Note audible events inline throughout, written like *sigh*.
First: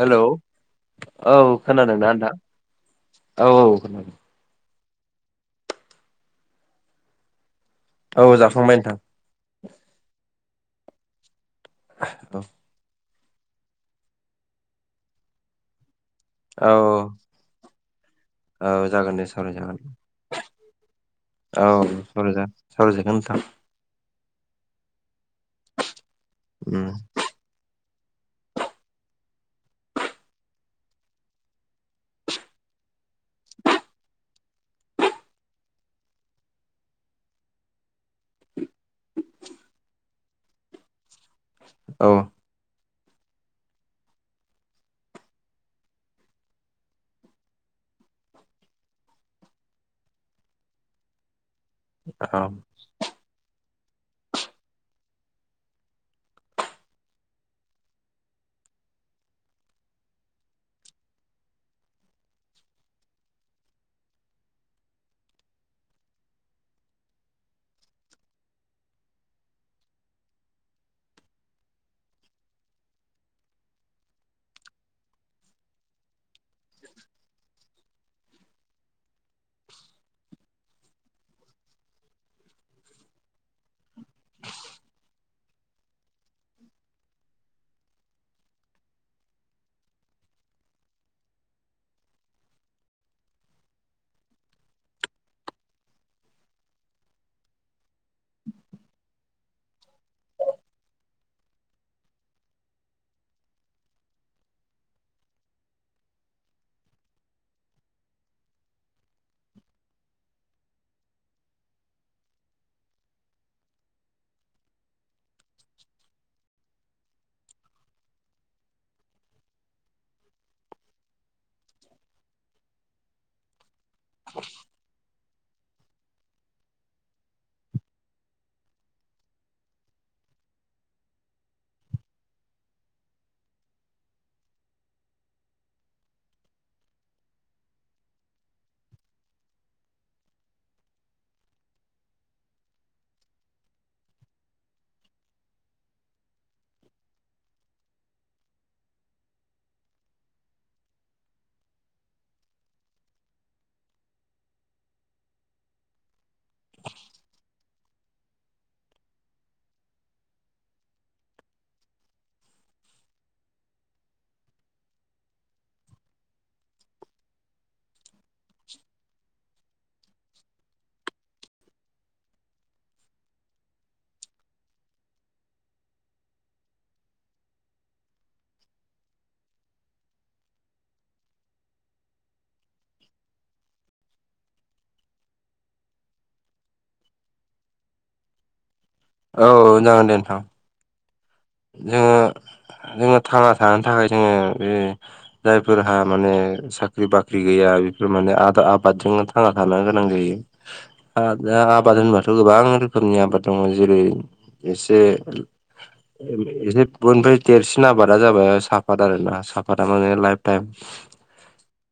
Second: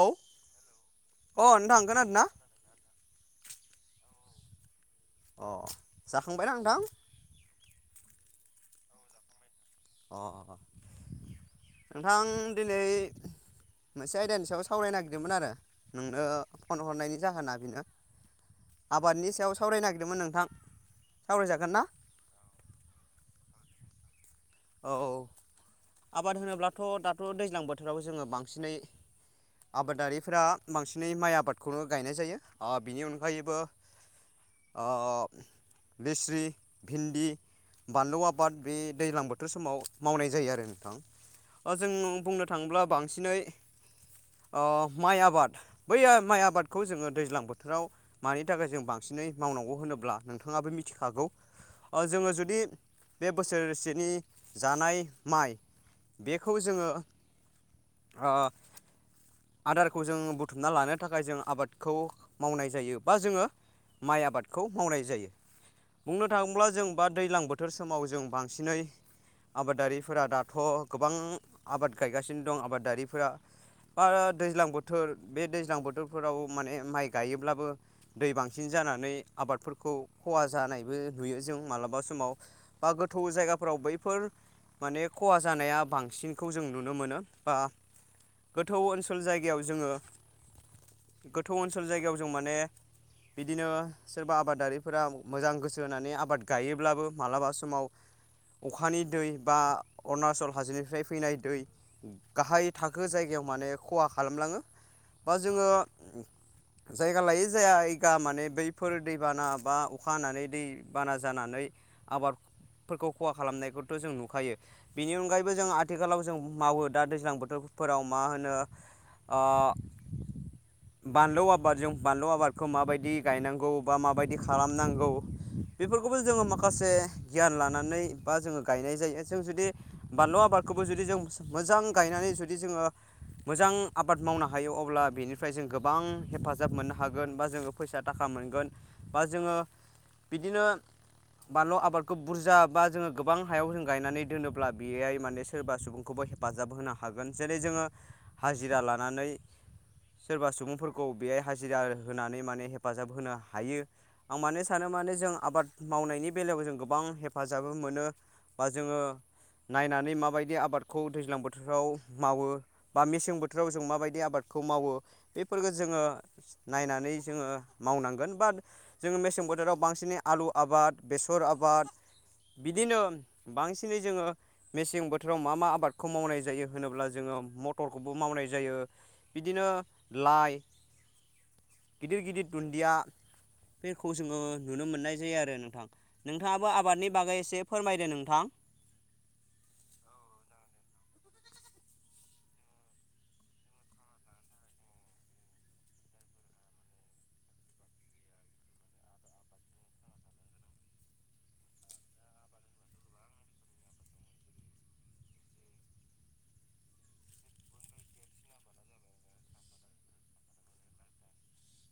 Hello औ अ नोंथां खोनादों खोनादोंना ना नोंथां औ औ अ जाखांबायना नोंथां औ जाखांबाय नोंथां। अ नोंथां दिनै मोनसे आयदानि सायाव सावरायनो नागिरदोंमोन आरो नोंनो औ फन हरनायनि जाहोना बेनो औ जागोन दे आबादनि सावराय सायाव जागोन। सावरायनो नागिरदोंमोन नोंथां औ सावरायजागोन ना सावराय जा सावराय जागोन नोंथां। औ औ आबाद होनोब्लाथ' उम दाथ' दैज्लां बोथोराव जोङो बांसिनै आबादारिफोरा बांसिनै माइ आबादखौनो गायनाय जायो। आ बिनि अनगायैबो अ लेस्रि, भिन्दि, बानलु आबाद बे दैलां बोथ थोर समाव मावनाय जायो आरो नोंथां। ओ जों औ बुंनो थाङोब्ला बांसिनै ओ माइ आबाद बै आ माइ आबादखौ जोङो दैज्लां बोथोराव मानि थाखाय जों बांस सिनै मावनांगौ होनोब्ला नोंथाङाबो मिथिखागौ। ओ जोङो औ जुदि बे बोसोरसेनि जानाय माइ बेखौ जोङो ओ आदारखौ जों बुथुमना लानो थाखाय जों आबादखौ मावनाय जायो बा जोङो माइ आबादखौ मावनाय जायो। बुंनो थाङोब्ला जों बा दैलां बोथोर समाव जों बांसिनै आबादारिफोरा दाथ' गोबां आबाद गायगासिनो दं आबादारिफोरा। बा दैज्लां बोथोर बे दैज्लां बोथोरफोराव माने माइ गायोब्लाबो दै बांसिन जा जानानै आबादफोरखौ खहा जानायबो नुयो जों मालाबा समाव। बा गोथौ जायगाफोराव बै फोर माने खहा जानाया बांसिनखौ जों नुनो मोनो। बा गोथौ ओनसोल जायगायाव जोङो गोथौ ओनसोल जायगायाव जों माने बिदिनो सोरबा आबादारिफोरा मोजां गोसो होनानै आबाद गायोब्लाबो मालाबा समाव *inaudible* अखानि दै बा अरुणाचल हाजोनिफ्राय फैनाय दै गाहाय थाखो जायगायाव मान ने खहा खालामलाङो। बा जोङो जायगा लायै जाया गा माने बैफोर दैबाना बा अखा हानानै दैबाना जानानै आबादफोरखौ खहा खालामनायखौथ' जों नुखायो बिनि अनगायैबो जों आथिखालाव जों मावो दा दैज्लां बोथोरफोराव मा आ होनो ओ बानलौ आबादजों बानलौ आबादखौ माबायदि गायनांगौ बा माबायदि खालामनांगौ बेफोरखौबो जोङो माखासे गियान लानानै बा जोङो गायनाय जायो। जों जुदि बानलु आबादखौबो जुदि जों मोजां गायनानै जुदि जोङो मोजां आबाद मावनो हायो अब्ला बेनिफ्राय जों गोबां हेफाजाब मोननो हागोन बा जोङो फैसा थाखा मोनगोन बा जोङो बिदिनो बानलु आबादखौ बुरजा बा जोङो गोबां हायाव जों गायनानै दोनोब्ला बेयाय माने सोरबा सुबुंखौबो हेफाजाब होनो हागोन। जेरै जोङो हाजिरा लानानै सोरबा सुबुंफोरखौ बेयाय हाजिरा होनानै माने हेफाजाब होनो हायो। आं माने सानो माने जों आबाद मावनायनि बेलायाव जों गोबां हेफाजाबो मोनो बा जोङो नायनानै माबायदि आबादखौ दैज्लां बोथोराव मावो बा मेसें बोथोराव जों माबायदि आबाद खौ मावो बेफोरफोरखौ जोङो नायनानै जोङो मावनांगोन। बाद जोङो मेसें बोथोराव बांसिनै आलु आबाद, बेसर आबाद बिद दिनो बांसिनै जोङो मेसें बोथोराव मा मा आबादखौ मावनाय जायो होनोब्ला जोङो म टरखौबो मावनाय जायो बिदिनो लाइ गिदिर गिदिर दुन्डिया बेखौ जोङो नुनो मोननाय जायो आरो नोंथां। नोंथाङाबो आबादनि बागै एसे फोरमायदो नोंथां। औ जागोन दे नोंथां। जोङो जोङो थांना थानो थाखाय जोङो बे जायफोरहा माने साख्रि बाख्रि गैया आ बेफोर माने आदा आबादजोंनो थांना थानो गोनां जायो। आ दा आबाद होनबाथ' गोबां गोबां रोखोमनि आबाद दङ जेरै एसे एसे बयनिफ्राय देरसिन आबादा जाबाय साफत आरोना साफाता माने लाइफ टाइम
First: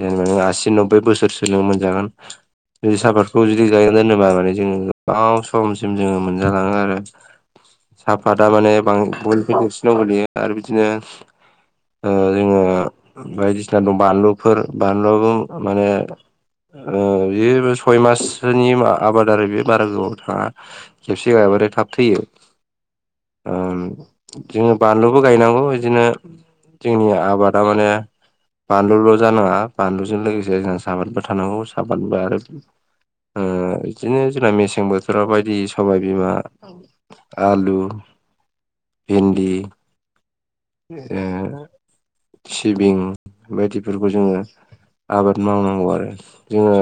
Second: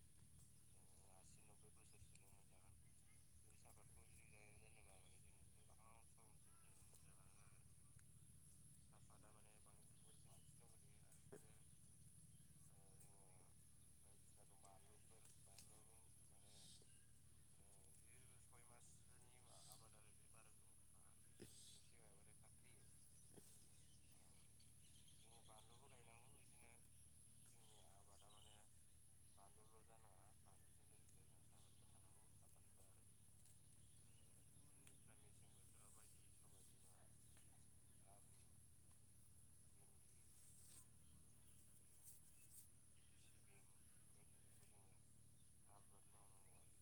जेनेबा नों आसि नबबै बोसोर सो नों मोनजागोन ज सापातखौ जुदि गायनानै दोनोबा माने जोङो गोबाव समसिम जोङो मोनजालाङो आरो साहाफाता माने बां बयनिख्रुयखौ देरसिनाव गोलैयो आरो बिदिनो ओ जोङो बायदिसिना दं बानलुफोर बानलुआबो माने ओ बे सय माससोनि आबाद आरो बे बारा गोबाव थाङा खेबसे गाय बाथाय थाब थैयो। *inaudible* ओम जोङो बानलुबो गायनांगौ बिदिनो जोंनि आबादा माने बानलुल' जानाङा बानलुजों लोगोसे जोंहा साहफातबो थानांगौ साहफातबो आरो ओ बिदिनो जोंना मेसें बोथोराव बायदि सबायबिमा आलु भिन्दि ए सिबिं बायदिफोरखौ जोङो आबाद मावनांगौ आरो जोङो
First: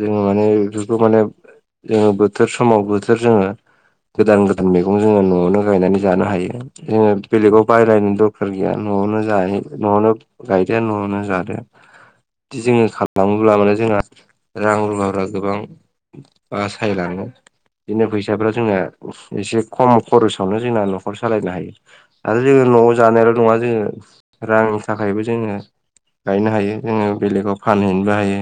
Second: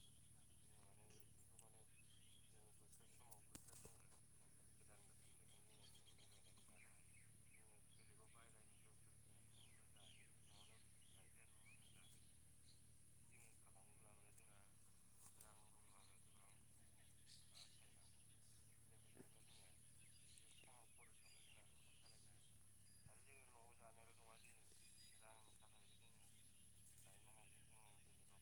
जोङो माने बेफोरखौ माने जोङो बोथोर समाव बोथोर जोङो गोदान गोदान मै गं जोङो न'आवनो गायनानै जानो हायो जोङो बेलेगाव बायलायनो दरखार गैया न'आवनो जा हायो न'आवनो गायदो न'आवनो जादो। जोङो खालामोब्ला माने जोंहा रां रुफाफ्रा गोबां बासायलाङो बिदिनो फैसाफ्रा जोंना एसे खम खरसावनो जोंना न'खर सालायनो हायो आरो जोङो न'आव जानायल' नङा जोङो रां नि थाखायबो जोङो गायनो हायो जोङो बेलेगाव फानहैनोबो हायो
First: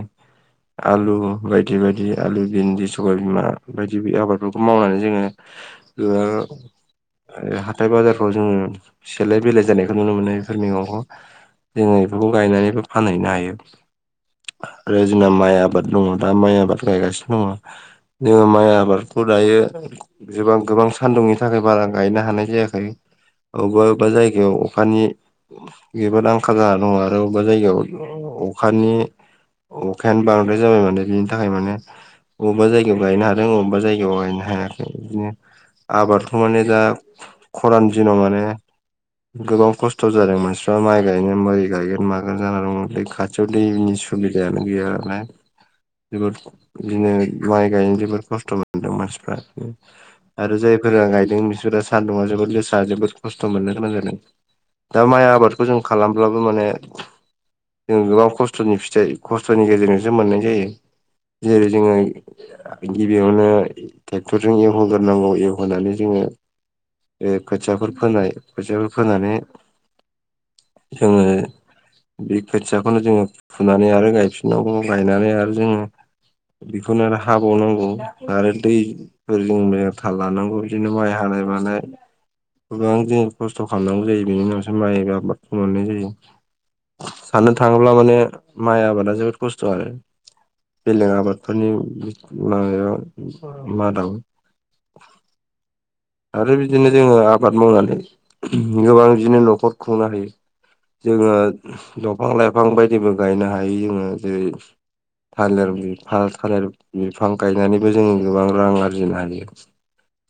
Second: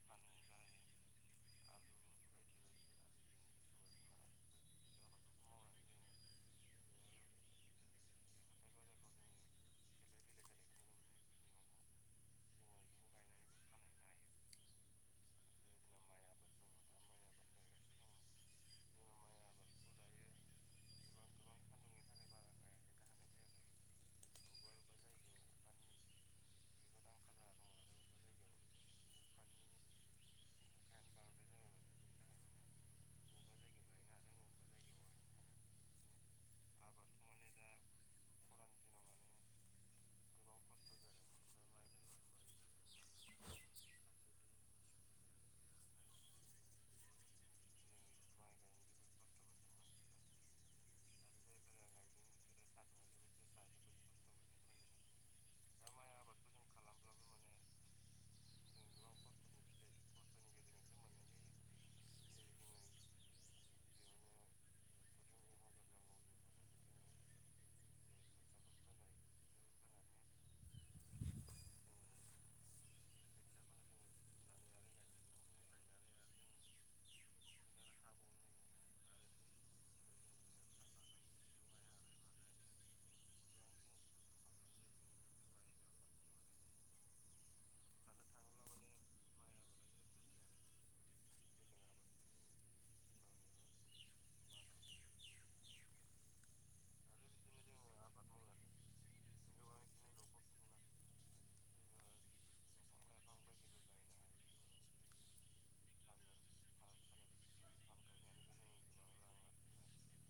आलु बायदि बायदि आलु भिन्दि सबाय बिमा बायदि आबादफोरखौ मावनानै जोङो *unintelligible* आरो हाथाय बाजारफ्राव जोङो सेलाय बेलाय जानायखौ नुनो मोनो बेफोर मैगंखौ। जोङो बेफोरखौ गायनानैबो फानहैनो हायो आरो जोंना माइ आबाद दङ दा माइ आबाद गायगासिनो दङ जोङो माइ आबादखौ दायो गोबां गोबां सान्दुंनि थाखाय बारा गायनो हानाय जायाखै अबेबा अबेबा जायगायाव अखानि बेब आंखाल जा दङ आरो अबेबा जायगायाव अखानि अखायानो बांद्राय जाबाय माने बिनि थाखाय माने अबेबा जायगायाव गायनो हादों अबेबा जायगायाव गायनो हायाखै बिदिनो आबादथ' माने दा खरान दिनाव माने गोबां खस्थ' जादों मानसिफ्रा माइ गायनो मादि गायगोन मागोन जानानानै दङ खाथियाव दैनि सोबिदायानो गैया जोबोद बिदिनो माइ गायनो जोबोद खस्थ' मोनदों मानसिफ्रा आरो जायफोरा आं गायदों बिसोरो सान्दुंङआ जोबोद गोसा जोबोद खस्थ' मोननो गोनां जादों दा माइ आबादखौ जों खालामब्लाबो माने जों गोबां खस्थ'नि फिथाइ खस्थ'नि गेजेरजोंसो मोननाय जायो जेरै जोङो गिबियावनो ट्रेक्टरजों एवहोगोन नांगौ एवहोनानै जोङो बे खोथियाफोर फोनाय खोथियाफोर फोनानै जोङो बे खोथियाखौनो जोङो फुनानै आरो गायफिननांगौ गायनानै आरो जोङो बेखौनो आरो हाबावनांगौ आरो दैफोर जों थाल लानांगौ बिदिनो माइ हानाय मानाय गोबां जों खस्थ' खालामनांगौ जायो बेनि उनावसो माइ आबादखौ मोननाय जायो साननो थाङोब्ला माने माइ आबादा जोबोद खस्थ' आरो बेलेग आबादफोरनि माबायाव मादाव *inaudible* आरो बिदिनो जोङो आबाद मावनानै गोबां बिदिनो न'खर खुंनो हायो। जोङो दंफां लाइफां बायदिबो गायनो हायो जोङो जेरै थालिर बिफां थालिर बिफां गायनानैबो जों गोबां रां आरजिनो हायो।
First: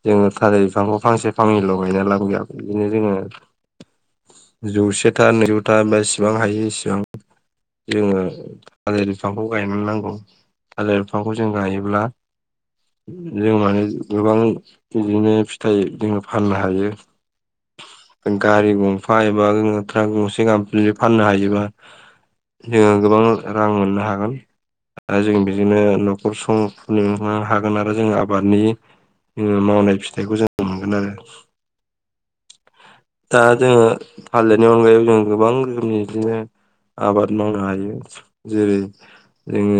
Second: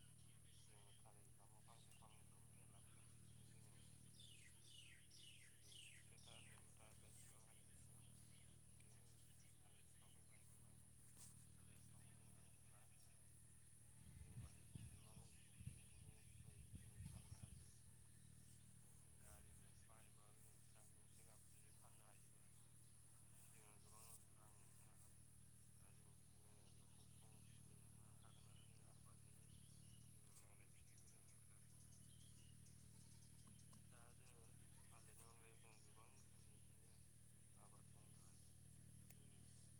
जोङो खाजै बिफांखौ फांसे फांनै लगायना लाबो गैया बिदिनो जोङो जौसे था नैजौथा बा इसिबां हायो इसिबां जोङो थालिर बिफांखौ गायनानै नांगौ। थालिर बिफांखौ जों गायोब्ला जों मानो गोबां बिदिनो फिथाइ जोङो फाननो हायो। गारि गंफा एबा ट्राक गंसे गाब जुदि फाननो हायोबा जोङो गोबां रां मोननो हागोन। आरो जों बेजोंनो न'खर संसार खुंनो हागोन आरो जों आबादनि जोङो मावनाय फिथखौ जोङो मोनगोन आरो। *inaudible* दा जोङो थालिरनि अनगायै जों गोबां रोखोमनि बिदिनो आबाद मावनो हायो जेरै जोङो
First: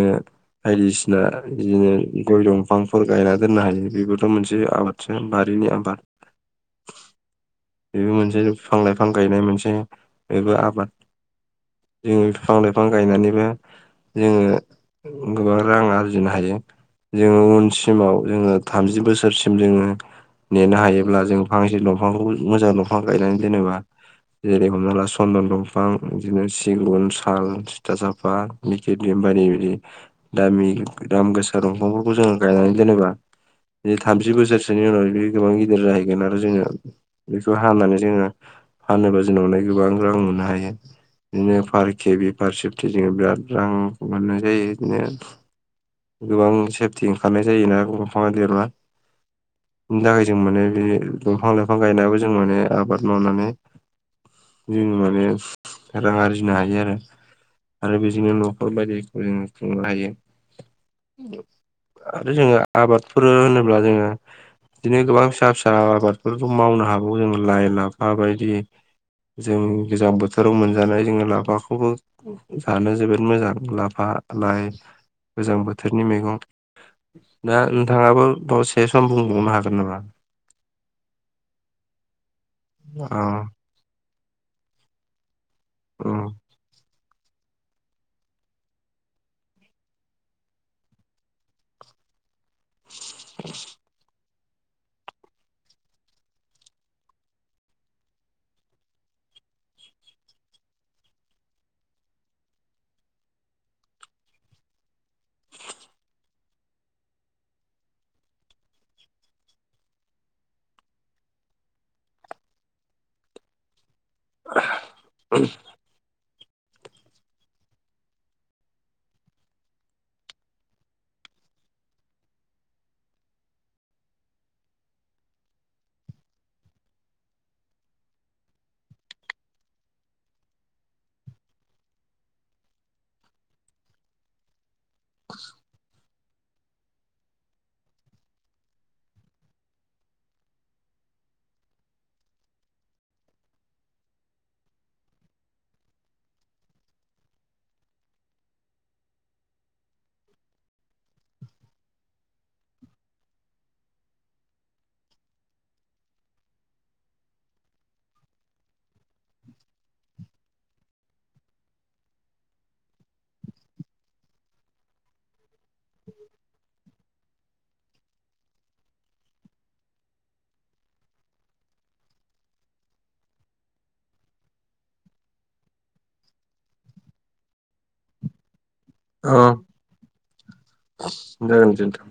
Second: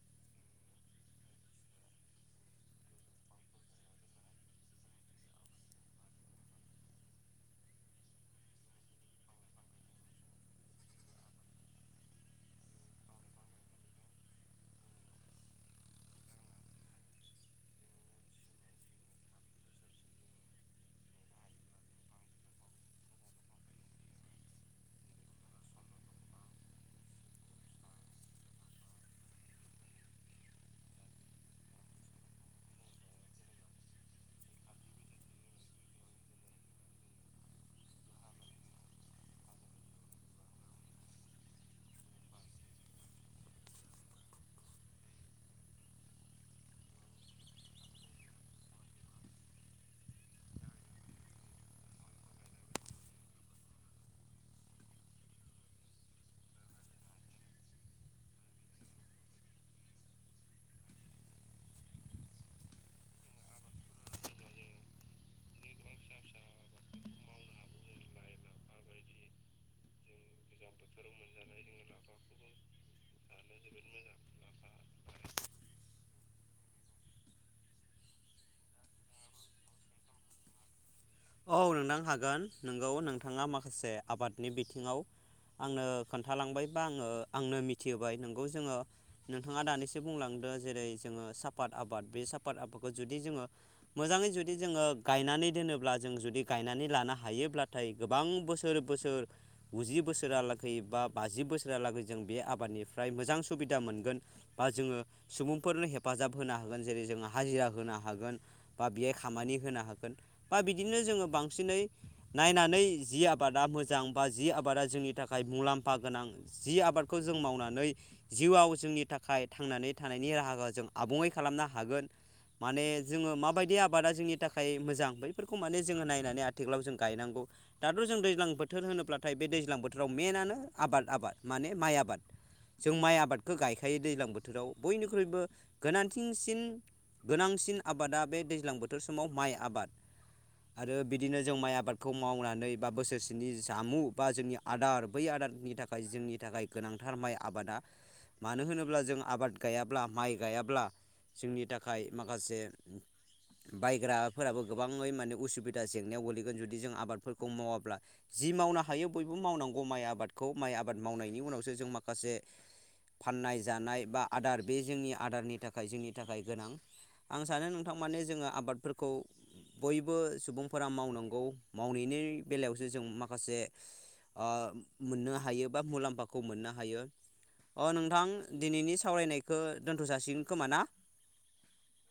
बायदिसिना बिदिनो गय दंफांफोर गायना दोननो हायो। बेबोथ' मोनसे आबादसो बारिनि आबाद बेबो मोनसेफां लाइफां गायनाय मोनसे बेबो आबाद जोङो बिफां लाइफां गायनानैबो जोङो गोबां रां आरजिनो हायो जोङो उनसिमाव जोङो थामजि बोसोरसिम जोङो नेनो हायोब्ला जों फांसे दंफांखौ मोजां दंफां गायनानै मोजां दंफां गायनानै दोनोबा बा जेरै हमना ला सन्दन दंफां बिदिनो सिगुन साल टिथा साफ बायदि बायदि बिदि दामि दाम गोसा दंफांफोरखौ जोङो गायनानै दोनोबा *inaudible* बि थामजि बोसोरसोनि उनाव बे गोबां गिदिर जाहैगोन आरो जोङो बेखौ हानानै जोङो फानोबा उनावहाय गोबां रां मोननो हायो। बिदिनो पार केबि पार सेफ्टि जोङो बिराद रां मोननाय जायो बिदिनो। गोबां सेफटि ओंखारनाय जायोना बिफाङा देरबा बिनि थाखाय जों माने बे दंफां लाइफां गायनायाबो जों माने आबाद मावनानै जों माने रां आरजिनो हायो आरो। आरो बिजोंनो न'खर बायदिखौ जों खुंनो हायो। आरो जोङो आबादफोर होनोब्ला जोङो बिदिनो गोबां फिसा फिसा आबादफोरखौ मावनो हागौ जों लाइ लाफा बायदि जों गोजां बोथोराव मोनजानाय जोङो लाफाखौबो जानो जोबोद मोजां लाफा लाइ गोजां बोथोरनि मैगं दा नोंथाङाबो बाव से सम बुंबावनो हागोन नामा औ नोंथां हागोन नोंगौ नोंथाङा अ माखासे आबादनि बिथिङाव आंनो अ खोन्थालांबायबा आङो आंनो मिथिहोबाय नोंगौ जोङो नोंथाङा दानैसो बुंलांदो जेरै जोङो सापात आबाद बे साफात आबाद आबादखौ जुदि जोङो मोजाङै जुदि जोङो गायनानै दोनोब्ला जों जुदि गायनानै लानो हायोब्लाथाय गोबां बोसोर बोसोर गुजि बोसोरालागै बा बाजि बोसोरहालागै जों बे आबादनिफ्राय मोजां सुबिदा मोनगोन बा जोङो सुबुंफोरनो हेफाबा हेफाजाब होनो हागोन जेरै जोङो हाजिरा होनो हागोन बा बेहाय खामानि होनो हागोन बा बिदि बिदिनो जोङो बांसिनै नायनानै जि आबादा मोजां बा जि आबादा जोंनि थाखाय मुलाम्फा गोनां जि आबादखौ जों मावनानै जिउआव जोंनि थाखाय थांनानै थानायनि राहाखौ जों आबुङै खालामो खालामनो हागोन माने जोङो माबायदि आबादा जोंनि थाखाय मोजां बै फोरखौ माने जोङो नायनानै आथिखालाव जों गायनांग दाथ' जों दैज्लां बोथोर होनोब्लाथाय बे दैज्लां बोथोराव मेन जानो आबाद आबाद माने माइ आबाद जों माइ आबादखौ गायखायो दैज्लां बोथोराव बयनिख्रुइबो गोनांथि आथिंसिन गोनांसिन आबादा बे दैज्लां बोथोर समाव माइ आबाद आरो बिदिनो जों माइ आबादखौ मावनानै बा बोसोरसेनि जामु बा जोंनि आदार बै आदार नि थाखाय जोंनि थाखाय गोनांथार माइ आबादा मानो होनोब्ला जों आबाद गायाब्ला माइ गायाब्ला जोंनि थाखाय माखासे बायग्राफोराबो गोबाङै माने उसुबिदा जेंनायाव गोलैगोन जुदि जों आबादफोरखौ मावाब्ला जि मावनो हायो बयबो मावनांगौ नांगौ माइ आबादखौ माइ आबाद मावनायनि उनावसो जों माखासे फाननाय जानाय बा आदार बे जोंनि आदारनि थाखाय जोंनि थाखाय गोनां आं सानो नोंथां माने जोङो आबादफोरखौ बयबो सुबुंफोरा मावनांगौ मावनायनि बेलायावसो जों माखासे मोननो हायो बा मुलाम्फाखौ मोननो हायो अ नोंथां दिनैनि अ सावरायनायखौ दोनथ' जाासिगोन खोमा ना जागोन दे नोंथां।